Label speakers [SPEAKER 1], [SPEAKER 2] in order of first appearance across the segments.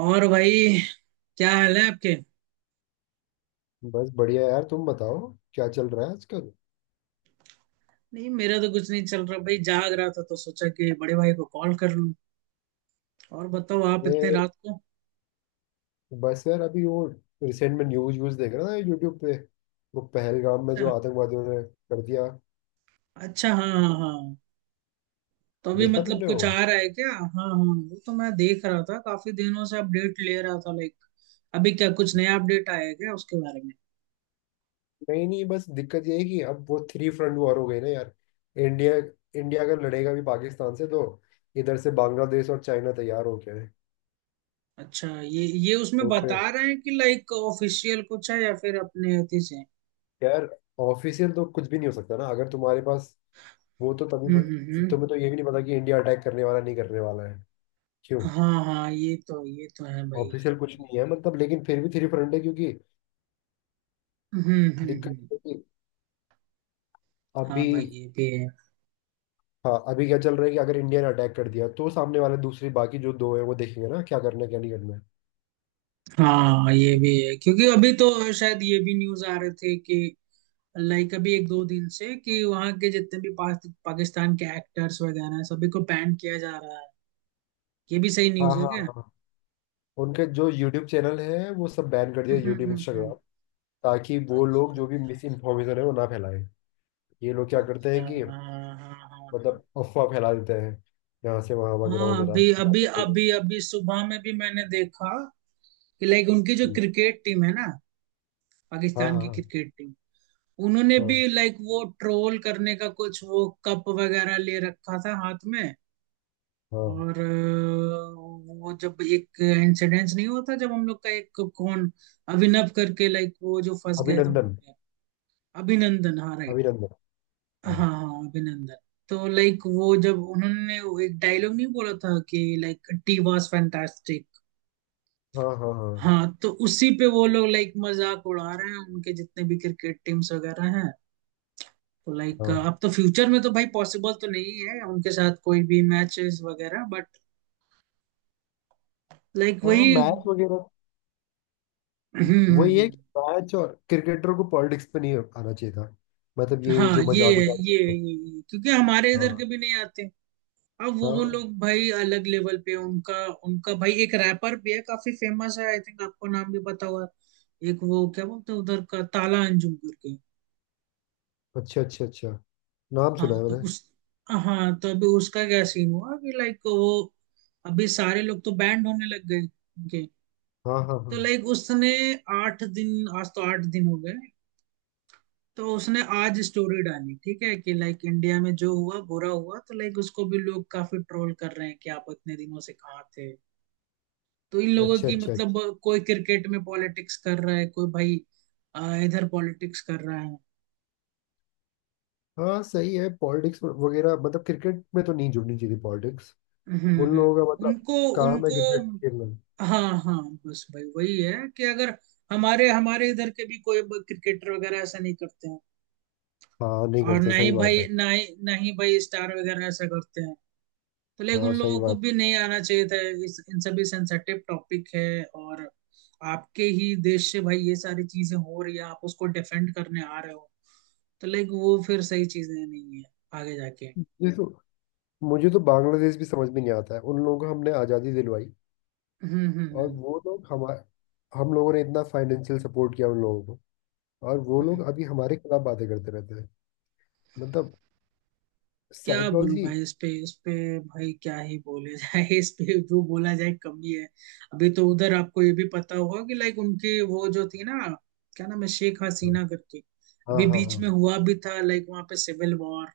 [SPEAKER 1] और भाई, क्या हाल है आपके।
[SPEAKER 2] बस बढ़िया यार, तुम बताओ। क्या चल रहा है आजकल?
[SPEAKER 1] नहीं, मेरा तो कुछ नहीं चल रहा भाई। जाग रहा था तो सोचा कि बड़े भाई को कॉल कर लूं। और बताओ, आप इतने
[SPEAKER 2] अरे,
[SPEAKER 1] रात को।
[SPEAKER 2] बस यार अभी वो रिसेंट में न्यूज व्यूज देख रहा था यूट्यूब पे। वो पहलगाम में जो
[SPEAKER 1] अच्छा।
[SPEAKER 2] आतंकवादियों ने कर दिया,
[SPEAKER 1] अच्छा हाँ हाँ हाँ। तो अभी
[SPEAKER 2] देखा
[SPEAKER 1] मतलब
[SPEAKER 2] तुमने
[SPEAKER 1] कुछ
[SPEAKER 2] वो?
[SPEAKER 1] आ रहा है क्या। हाँ हाँ, वो तो मैं देख रहा था, काफी दिनों से अपडेट ले रहा था लाइक। अभी क्या कुछ नया अपडेट आया है क्या उसके बारे में।
[SPEAKER 2] नहीं नहीं, बस दिक्कत ये है कि अब वो थ्री फ्रंट वॉर हो गई ना यार। इंडिया इंडिया अगर लड़ेगा भी पाकिस्तान से तो इधर से बांग्लादेश और चाइना तैयार हो गए हैं।
[SPEAKER 1] अच्छा, ये उसमें
[SPEAKER 2] तो
[SPEAKER 1] बता
[SPEAKER 2] फिर
[SPEAKER 1] रहे हैं कि लाइक ऑफिशियल कुछ है या फिर अपने अति से।
[SPEAKER 2] यार, ऑफिशियल तो कुछ भी नहीं हो सकता ना, अगर तुम्हारे पास। वो तो
[SPEAKER 1] हम्म हम्म
[SPEAKER 2] तभी,
[SPEAKER 1] हम्म।
[SPEAKER 2] तुम्हें तो ये भी नहीं पता कि इंडिया अटैक करने वाला, नहीं करने वाला है, क्यों।
[SPEAKER 1] हाँ हाँ, ये तो है भाई।
[SPEAKER 2] ऑफिशियल कुछ नहीं है मतलब, लेकिन फिर भी थ्री फ्रंट है क्योंकि
[SPEAKER 1] हम्म
[SPEAKER 2] दिक्कत
[SPEAKER 1] हम्म।
[SPEAKER 2] ये है कि
[SPEAKER 1] हाँ
[SPEAKER 2] अभी।
[SPEAKER 1] भाई, ये भी है।
[SPEAKER 2] हाँ, अभी क्या चल रहा है कि अगर इंडिया ने अटैक कर दिया तो सामने वाले दूसरी बाकी जो दो है वो देखेंगे ना, क्या करना है क्या नहीं करना है।
[SPEAKER 1] हाँ, ये भी है क्योंकि अभी तो शायद ये भी न्यूज आ रहे थे कि लाइक अभी एक दो दिन से कि वहां के जितने भी पाकिस्तान के एक्टर्स वगैरह हैं सभी को बैन किया जा रहा है। ये भी सही
[SPEAKER 2] हाँ
[SPEAKER 1] न्यूज है
[SPEAKER 2] हाँ
[SPEAKER 1] क्या।
[SPEAKER 2] हाँ। उनके जो यूट्यूब चैनल है वो सब बैन कर दिया,
[SPEAKER 1] हम्म हम्म
[SPEAKER 2] यूट्यूब,
[SPEAKER 1] हम्म हम्म।
[SPEAKER 2] इंस्टाग्राम। ताकि वो
[SPEAKER 1] अच्छा
[SPEAKER 2] लोग जो भी
[SPEAKER 1] अच्छा
[SPEAKER 2] मिस इन्फॉर्मेशन है वो ना फैलाएं। ये लोग क्या करते
[SPEAKER 1] अच्छा।
[SPEAKER 2] हैं कि
[SPEAKER 1] हाँ हाँ हाँ हाँ।
[SPEAKER 2] मतलब अफवाह फैला देते हैं, यहाँ से वहाँ
[SPEAKER 1] हाँ
[SPEAKER 2] वगैरह वगैरह
[SPEAKER 1] अभी अभी
[SPEAKER 2] बातें करके।
[SPEAKER 1] अभी अभी सुबह में भी मैंने देखा कि लाइक उनकी जो
[SPEAKER 2] हम्म,
[SPEAKER 1] क्रिकेट टीम है ना,
[SPEAKER 2] हाँ
[SPEAKER 1] पाकिस्तान की
[SPEAKER 2] हाँ
[SPEAKER 1] क्रिकेट टीम, उन्होंने भी
[SPEAKER 2] हाँ
[SPEAKER 1] लाइक वो ट्रोल करने का कुछ वो कप वगैरह ले रखा था हाथ में।
[SPEAKER 2] हाँ।
[SPEAKER 1] और वो जब एक इंसिडेंस नहीं होता, जब हम लोग का एक कौन, अभिनव करके लाइक वो जो फंस गए थे वहां
[SPEAKER 2] अभिनंदन।
[SPEAKER 1] पे। अभिनंदन, हाँ राइट।
[SPEAKER 2] अभिनंदन।
[SPEAKER 1] हाँ
[SPEAKER 2] हाँ
[SPEAKER 1] हाँ अभिनंदन। तो लाइक वो जब उन्होंने वो एक डायलॉग नहीं बोला था कि लाइक टी वॉज फैंटास्टिक।
[SPEAKER 2] हाँ हाँ हाँ
[SPEAKER 1] हाँ, तो उसी पे वो लोग लाइक मजाक उड़ा रहे हैं, उनके जितने भी क्रिकेट टीम्स वगैरह हैं। तो लाइक
[SPEAKER 2] हाँ
[SPEAKER 1] अब तो फ्यूचर में तो भाई पॉसिबल तो नहीं है उनके साथ कोई भी मैचेस वगैरह, बट लाइक
[SPEAKER 2] हाँ।
[SPEAKER 1] वही।
[SPEAKER 2] मैच वगैरह,
[SPEAKER 1] हम्म।
[SPEAKER 2] वही है कि मैच और क्रिकेटरों को पॉलिटिक्स पे नहीं आना चाहिए था, मतलब ये
[SPEAKER 1] हाँ,
[SPEAKER 2] जो
[SPEAKER 1] ये
[SPEAKER 2] मजाक
[SPEAKER 1] है
[SPEAKER 2] उजाक
[SPEAKER 1] ये है
[SPEAKER 2] करते हैं।
[SPEAKER 1] ये ये। क्योंकि हमारे इधर के
[SPEAKER 2] हाँ
[SPEAKER 1] भी नहीं आते। अब वो
[SPEAKER 2] हाँ।
[SPEAKER 1] लोग भाई अलग लेवल पे हैं। उनका, उनका भाई एक रैपर भी है, काफी फेमस है, आई थिंक आपको नाम भी पता होगा। एक वो क्या बोलते हैं उधर का, ताला अंजुम करके।
[SPEAKER 2] अच्छा अच्छा अच्छा, नाम सुना
[SPEAKER 1] हाँ
[SPEAKER 2] है
[SPEAKER 1] तो
[SPEAKER 2] मैंने।
[SPEAKER 1] उस हाँ तो अभी उसका क्या सीन हुआ कि लाइक वो अभी सारे लोग तो बैंड होने लग गए।
[SPEAKER 2] हाँ हाँ
[SPEAKER 1] तो
[SPEAKER 2] हाँ।
[SPEAKER 1] लाइक उसने आठ दिन, आज तो आठ दिन हो गए। तो उसने आज स्टोरी डाली, ठीक है, कि लाइक इंडिया में जो हुआ बुरा हुआ, तो लाइक उसको भी लोग काफी ट्रोल कर रहे हैं कि आप इतने दिनों से कहाँ थे। तो इन लोगों
[SPEAKER 2] अच्छा
[SPEAKER 1] की
[SPEAKER 2] अच्छा अच्छा।
[SPEAKER 1] मतलब कोई क्रिकेट में पॉलिटिक्स कर रहा है, कोई भाई इधर पॉलिटिक्स कर रहा है।
[SPEAKER 2] हाँ, सही है, पॉलिटिक्स वगैरह, मतलब क्रिकेट में तो नहीं जुड़नी चाहिए पॉलिटिक्स। उन
[SPEAKER 1] हम्म।
[SPEAKER 2] लोगों का मतलब
[SPEAKER 1] उनको,
[SPEAKER 2] काम है
[SPEAKER 1] उनको
[SPEAKER 2] क्रिकेट खेलना।
[SPEAKER 1] हाँ हाँ। बस भाई वही है कि अगर हमारे हमारे इधर के भी कोई क्रिकेटर वगैरह ऐसा नहीं करते हैं,
[SPEAKER 2] हाँ, नहीं
[SPEAKER 1] और
[SPEAKER 2] करते,
[SPEAKER 1] ना ही
[SPEAKER 2] सही बात
[SPEAKER 1] भाई
[SPEAKER 2] है।
[SPEAKER 1] ना ही ना ही भाई स्टार वगैरह ऐसा करते हैं। तो लेकिन उन
[SPEAKER 2] हाँ, सही
[SPEAKER 1] लोगों को
[SPEAKER 2] बात।
[SPEAKER 1] भी नहीं आना चाहिए था, इस इन सभी सेंसेटिव टॉपिक है। और आपके ही देश से भाई ये सारी चीजें हो रही है, आप उसको डिफेंड करने आ रहे हो, तो लाइक वो फिर सही चीजें नहीं है आगे जाके।
[SPEAKER 2] मुझे तो मुझे तो बांग्लादेश भी समझ में नहीं आता है, उन लोगों को हमने आज़ादी दिलवाई।
[SPEAKER 1] हम्म हम्म
[SPEAKER 2] और
[SPEAKER 1] हम्म
[SPEAKER 2] वो लोग हमारे, हम लोगों ने इतना फाइनेंशियल सपोर्ट किया उन लोगों को, और वो
[SPEAKER 1] हम्म।
[SPEAKER 2] लोग अभी हमारे खिलाफ बातें करते रहते हैं। मतलब,
[SPEAKER 1] क्या बोलूं
[SPEAKER 2] साइकोलॉजी।
[SPEAKER 1] भाई इस पे, इस पे भाई क्या ही बोले जाए इस पे, जो बोला जाए कमी है। अभी तो उधर आपको ये भी पता होगा कि लाइक उनकी वो जो थी ना, क्या नाम है, शेख हसीना करके।
[SPEAKER 2] हाँ
[SPEAKER 1] अभी
[SPEAKER 2] हाँ
[SPEAKER 1] बीच
[SPEAKER 2] हाँ
[SPEAKER 1] में हुआ भी था लाइक, वहां पे सिविल वॉर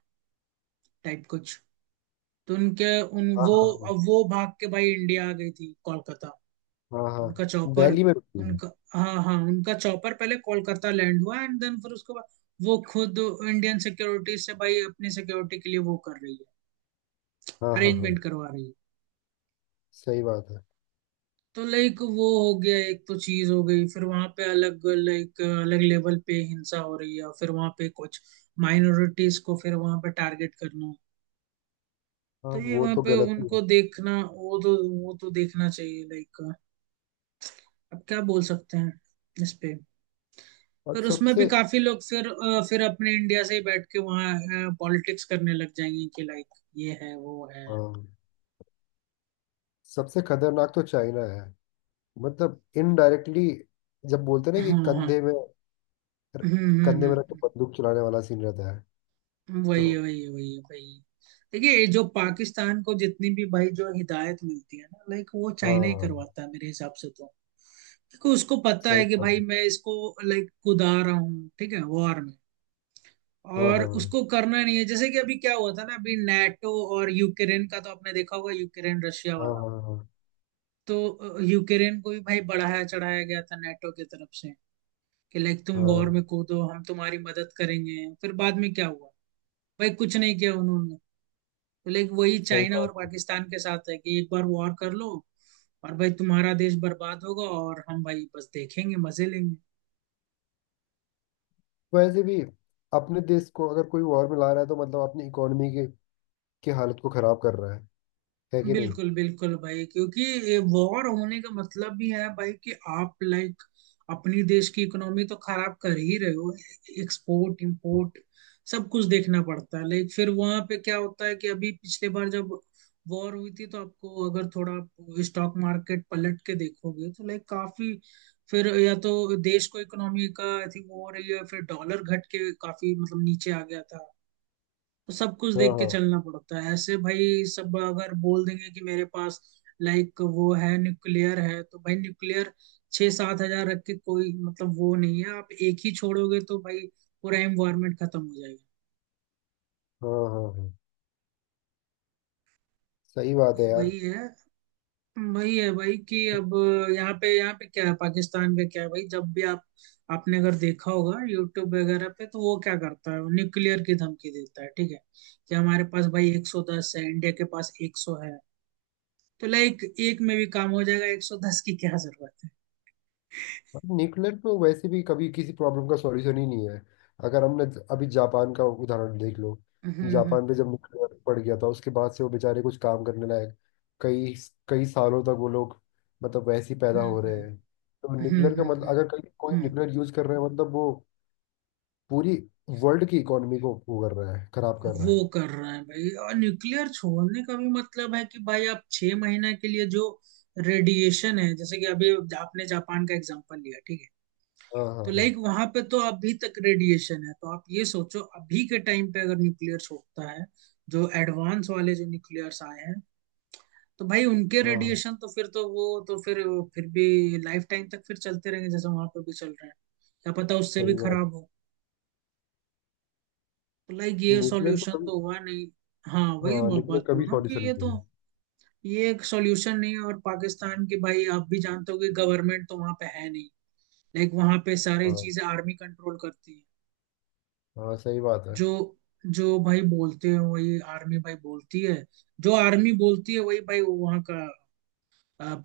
[SPEAKER 1] टाइप कुछ। तो उनके उन
[SPEAKER 2] हाँ
[SPEAKER 1] वो,
[SPEAKER 2] हाँ हाँ
[SPEAKER 1] अब वो भाग के भाई इंडिया आ गई थी कोलकाता।
[SPEAKER 2] हाँ हाँ
[SPEAKER 1] उनका
[SPEAKER 2] हाँ,
[SPEAKER 1] चौपर,
[SPEAKER 2] दिल्ली में भी हुई।
[SPEAKER 1] उनका, हाँ हाँ, उनका चौपर पहले कोलकाता लैंड हुआ एंड देन फिर उसके बाद वो खुद इंडियन सिक्योरिटी से भाई अपनी सिक्योरिटी के लिए वो कर रही है,
[SPEAKER 2] हाँ हाँ
[SPEAKER 1] अरेंजमेंट
[SPEAKER 2] हाँ,
[SPEAKER 1] करवा रही है।
[SPEAKER 2] सही बात है।
[SPEAKER 1] तो लाइक वो हो गया, एक तो चीज हो गई। फिर वहां पे अलग लाइक अलग लेवल पे हिंसा हो रही है, फिर वहां पे कुछ माइनॉरिटीज को फिर वहां पे टारगेट करना।
[SPEAKER 2] हाँ,
[SPEAKER 1] तो ये
[SPEAKER 2] वो
[SPEAKER 1] वहां
[SPEAKER 2] तो
[SPEAKER 1] पे
[SPEAKER 2] गलत ही है।
[SPEAKER 1] उनको देखना, वो तो देखना चाहिए लाइक। अब क्या बोल सकते हैं इस पे।
[SPEAKER 2] और
[SPEAKER 1] पर उसमें भी
[SPEAKER 2] सबसे
[SPEAKER 1] काफी लोग फिर फिर अपने इंडिया से ही बैठ के वहाँ पॉलिटिक्स करने लग जाएंगे कि लाइक ये है वो है।
[SPEAKER 2] हाँ, सबसे खतरनाक तो चाइना है, मतलब इनडायरेक्टली। जब बोलते हैं ना कि
[SPEAKER 1] हाँ हाँ।
[SPEAKER 2] कंधे में
[SPEAKER 1] हम्म
[SPEAKER 2] कंधे में रख के
[SPEAKER 1] हम्म।
[SPEAKER 2] बंदूक चलाने वाला सीन रहता है।
[SPEAKER 1] हम्म। वही है
[SPEAKER 2] तो।
[SPEAKER 1] वही है वही है वही है। देखिए ये जो पाकिस्तान को जितनी भी भाई जो हिदायत मिलती है ना, लाइक वो चाइना ही
[SPEAKER 2] हाँ,
[SPEAKER 1] करवाता है मेरे हिसाब से तो। क्योंकि उसको पता
[SPEAKER 2] सही
[SPEAKER 1] है कि
[SPEAKER 2] बात
[SPEAKER 1] भाई
[SPEAKER 2] है।
[SPEAKER 1] मैं इसको लाइक कुदा रहा हूँ, ठीक है, वॉर में,
[SPEAKER 2] हाँ
[SPEAKER 1] और
[SPEAKER 2] हाँ
[SPEAKER 1] उसको करना नहीं है। जैसे कि अभी क्या हुआ था ना, अभी नाटो और यूक्रेन का तो आपने देखा होगा, यूक्रेन रशिया
[SPEAKER 2] हाँ
[SPEAKER 1] वाला।
[SPEAKER 2] हाँ हाँ हाँ
[SPEAKER 1] तो यूक्रेन को भी भाई बढ़ाया चढ़ाया गया था नाटो की तरफ से कि लाइक तुम वॉर
[SPEAKER 2] हाँ।
[SPEAKER 1] में कूदो, हम तुम्हारी मदद करेंगे। फिर बाद में क्या हुआ, भाई कुछ नहीं किया उन्होंने। तो लाइक वही
[SPEAKER 2] सही
[SPEAKER 1] चाइना
[SPEAKER 2] बात
[SPEAKER 1] और
[SPEAKER 2] है।
[SPEAKER 1] पाकिस्तान के साथ है कि एक बार वॉर कर लो, और भाई तुम्हारा देश बर्बाद होगा, और हम भाई बस देखेंगे मजे लेंगे।
[SPEAKER 2] वैसे भी अपने देश को अगर कोई वॉर में ला रहा है तो मतलब अपनी इकोनॉमी के की हालत को खराब कर रहा है कि नहीं?
[SPEAKER 1] बिल्कुल बिल्कुल भाई, क्योंकि वॉर होने का मतलब भी है भाई कि आप लाइक अपनी देश की इकोनॉमी तो खराब कर ही रहे हो। एक्सपोर्ट इंपोर्ट सब कुछ देखना पड़ता है। लाइक फिर वहां पे क्या होता है कि अभी पिछले बार जब वॉर हुई थी तो आपको अगर थोड़ा आप स्टॉक मार्केट पलट के देखोगे तो लाइक काफी, फिर या तो देश को इकोनॉमी का आई थिंक वो हो रही है, फिर डॉलर घट के काफी मतलब नीचे आ गया था। तो सब कुछ
[SPEAKER 2] हाँ
[SPEAKER 1] देख के
[SPEAKER 2] हाँ
[SPEAKER 1] चलना पड़ता है ऐसे। भाई सब अगर बोल देंगे कि मेरे पास लाइक वो है न्यूक्लियर है, तो भाई न्यूक्लियर छः सात हजार रख के कोई मतलब वो नहीं है। आप एक ही छोड़ोगे तो भाई पूरा एनवायरमेंट खत्म हो जाएगा।
[SPEAKER 2] हाँ हाँ हाँ, सही बात
[SPEAKER 1] भाई
[SPEAKER 2] है यार।
[SPEAKER 1] वही है, वही है भाई कि अब यहाँ पे क्या है, पाकिस्तान का क्या है भाई। जब भी आप आपने अगर देखा होगा यूट्यूब वगैरह पे, तो वो क्या करता है, न्यूक्लियर की धमकी देता है, ठीक है, कि हमारे पास भाई 110 है, इंडिया के पास 100 है। तो लाइक एक में भी काम हो जाएगा, 110 की क्या जरूरत है।
[SPEAKER 2] न्यूक्लियर तो वैसे भी कभी किसी प्रॉब्लम का सॉल्यूशन ही नहीं है। अगर हमने अभी जापान का उदाहरण देख लो।
[SPEAKER 1] हम्म
[SPEAKER 2] जापान पे जब न्यूक्लियर पड़ गया था, उसके बाद से वो बेचारे कुछ काम करने लायक, कई कई सालों तक वो लोग मतलब वैसे ही पैदा हो रहे
[SPEAKER 1] हम्म
[SPEAKER 2] हैं। तो
[SPEAKER 1] हम्म
[SPEAKER 2] न्यूक्लियर का मतलब,
[SPEAKER 1] हम्म
[SPEAKER 2] अगर कहीं कोई
[SPEAKER 1] हम्म।
[SPEAKER 2] न्यूक्लियर यूज कर रहे हैं मतलब वो पूरी वर्ल्ड की इकोनॉमी को वो कर रहा है, खराब कर रहा
[SPEAKER 1] वो
[SPEAKER 2] है।
[SPEAKER 1] कर रहे हैं भाई, और न्यूक्लियर छोड़ने का भी मतलब है कि भाई आप छह महीने के लिए जो रेडिएशन है, जैसे कि अभी आपने जापान का एग्जांपल लिया, ठीक है।
[SPEAKER 2] हाँ हाँ
[SPEAKER 1] तो लाइक वहां पे तो अभी तक रेडिएशन है। तो आप ये सोचो अभी के टाइम पे अगर न्यूक्लियर छोड़ता है, जो एडवांस वाले जो न्यूक्लियर्स आए हैं, तो भाई उनके
[SPEAKER 2] हाँ,
[SPEAKER 1] रेडिएशन तो फिर तो वो तो फिर भी लाइफ टाइम तक फिर चलते रहेंगे, जैसे वहां पर भी चल रहे हैं। क्या पता उससे भी
[SPEAKER 2] सही बात।
[SPEAKER 1] खराब हो। तो लाइक ये
[SPEAKER 2] न्यूक्लियर तो
[SPEAKER 1] सॉल्यूशन
[SPEAKER 2] कभी,
[SPEAKER 1] तो हुआ नहीं। हाँ वही
[SPEAKER 2] हाँ,
[SPEAKER 1] मैं बात
[SPEAKER 2] न्यूक्लियर
[SPEAKER 1] बोल
[SPEAKER 2] कभी
[SPEAKER 1] रहा हूँ कि
[SPEAKER 2] सॉल्यूशन
[SPEAKER 1] ये
[SPEAKER 2] नहीं
[SPEAKER 1] तो,
[SPEAKER 2] है।
[SPEAKER 1] ये एक सॉल्यूशन नहीं है। और पाकिस्तान के भाई आप भी जानते हो कि गवर्नमेंट तो वहां पे है नहीं, लाइक वहां पे सारी
[SPEAKER 2] हाँ
[SPEAKER 1] चीजें आर्मी कंट्रोल करती है।
[SPEAKER 2] हाँ, सही बात है,
[SPEAKER 1] जो जो भाई बोलते हैं वही आर्मी भाई बोलती है, जो आर्मी बोलती है वही भाई वहां का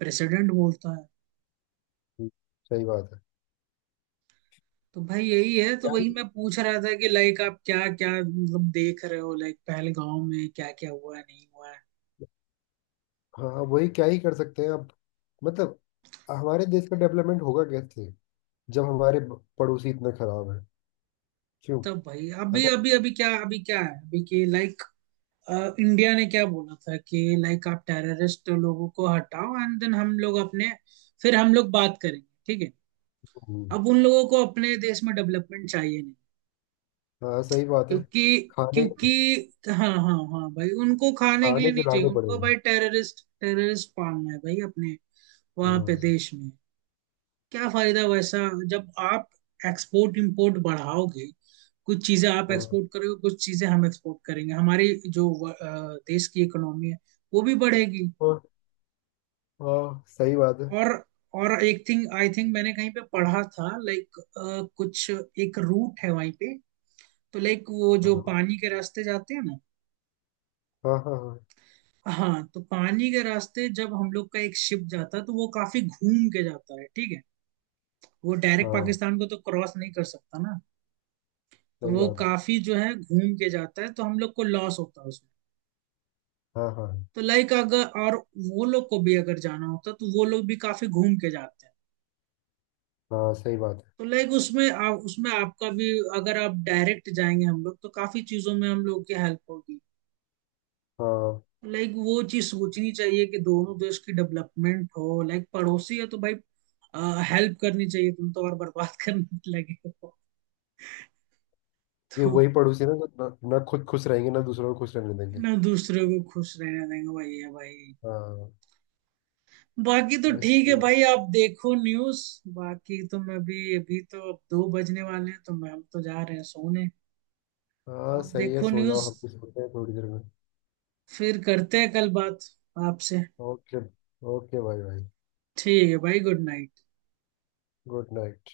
[SPEAKER 1] प्रेसिडेंट बोलता है।
[SPEAKER 2] सही बात है।
[SPEAKER 1] तो भाई यही है। तो
[SPEAKER 2] क्या
[SPEAKER 1] वही
[SPEAKER 2] ही-
[SPEAKER 1] मैं पूछ रहा था कि लाइक आप क्या क्या मतलब देख रहे हो, लाइक पहलगांव में क्या क्या हुआ है नहीं हुआ है।
[SPEAKER 2] हाँ हाँ, वही क्या ही कर सकते हैं अब। मतलब, हमारे देश का डेवलपमेंट होगा कैसे, जब हमारे पड़ोसी इतने खराब हैं, क्यों?
[SPEAKER 1] तब भाई अभी
[SPEAKER 2] अगर।
[SPEAKER 1] अभी अभी क्या, अभी क्या है अभी, कि लाइक इंडिया ने क्या बोला था कि लाइक आप टेररिस्ट लोगों को हटाओ एंड देन हम लोग अपने, फिर हम लोग बात करेंगे, ठीक है।
[SPEAKER 2] हम्म,
[SPEAKER 1] अब उन लोगों को अपने देश में डेवलपमेंट चाहिए नहीं,
[SPEAKER 2] हाँ, सही बात है।
[SPEAKER 1] क्योंकि
[SPEAKER 2] खाने
[SPEAKER 1] क्योंकि हाँ हाँ हाँ भाई, उनको खाने के लिए
[SPEAKER 2] खाने के
[SPEAKER 1] नहीं चाहिए,
[SPEAKER 2] लाले पड़े
[SPEAKER 1] उनको
[SPEAKER 2] हैं।
[SPEAKER 1] भाई टेररिस्ट टेररिस्ट पालना है भाई अपने वहां पे
[SPEAKER 2] हाँ
[SPEAKER 1] देश में। क्या फायदा वैसा, जब आप एक्सपोर्ट इंपोर्ट बढ़ाओगे, कुछ चीजें आप
[SPEAKER 2] हाँ।
[SPEAKER 1] एक्सपोर्ट करोगे कुछ चीजें हम एक्सपोर्ट करेंगे, हमारी जो देश की इकोनॉमी है वो भी बढ़ेगी।
[SPEAKER 2] और, हाँ, सही बात है।
[SPEAKER 1] और एक थिंग आई थिंक मैंने कहीं पे पढ़ा था लाइक, कुछ एक रूट है वहीं पे। तो लाइक वो जो
[SPEAKER 2] हाँ
[SPEAKER 1] पानी के रास्ते जाते हैं ना,
[SPEAKER 2] हाँ हाँ हाँ
[SPEAKER 1] हाँ, तो पानी के रास्ते जब हम लोग का एक शिप जाता है तो वो काफी घूम के जाता है, ठीक है, वो डायरेक्ट
[SPEAKER 2] हाँ,
[SPEAKER 1] पाकिस्तान को तो क्रॉस नहीं कर सकता ना। तो
[SPEAKER 2] सही
[SPEAKER 1] वो
[SPEAKER 2] बात है।
[SPEAKER 1] काफी जो है घूम के जाता है तो हम लोग को लॉस होता है उसमें।
[SPEAKER 2] हाँ हाँ
[SPEAKER 1] तो लाइक अगर, और वो लोग को भी अगर जाना होता तो वो लोग भी काफी घूम के जाते हैं।
[SPEAKER 2] हाँ, सही बात है।
[SPEAKER 1] तो लाइक उसमें उसमें आपका भी, अगर आप डायरेक्ट जाएंगे हम लोग तो काफी चीजों में हम लोग की हेल्प होगी।
[SPEAKER 2] हाँ,
[SPEAKER 1] लाइक वो चीज सोचनी चाहिए कि दोनों देश की डेवलपमेंट हो, लाइक पड़ोसी है तो भाई हेल्प करनी चाहिए, तुम तो और बर्बाद करने लगे हो।
[SPEAKER 2] ये
[SPEAKER 1] तो
[SPEAKER 2] वही पड़ोसी ना, जो ना, ना खुद खुश रहेंगे ना दूसरों को खुश रहने देंगे।
[SPEAKER 1] ना दूसरे को खुश रहने देंगे भाई, ये भाई।
[SPEAKER 2] हाँ,
[SPEAKER 1] बाकी तो
[SPEAKER 2] बस
[SPEAKER 1] ठीक है
[SPEAKER 2] सही है।
[SPEAKER 1] भाई, आप देखो न्यूज़। बाकी तो मैं भी अभी तो, अब दो बजने वाले हैं, तो मैं, हम तो जा रहे हैं सोने।
[SPEAKER 2] हाँ,
[SPEAKER 1] आप
[SPEAKER 2] सही है,
[SPEAKER 1] देखो
[SPEAKER 2] सो जाओ,
[SPEAKER 1] न्यूज़,
[SPEAKER 2] हम भी सोते हैं थोड़ी देर में।
[SPEAKER 1] फिर करते हैं कल बात आपसे।
[SPEAKER 2] ओके। ओके भाई भाई,
[SPEAKER 1] ठीक है भाई, गुड नाइट।
[SPEAKER 2] Good night.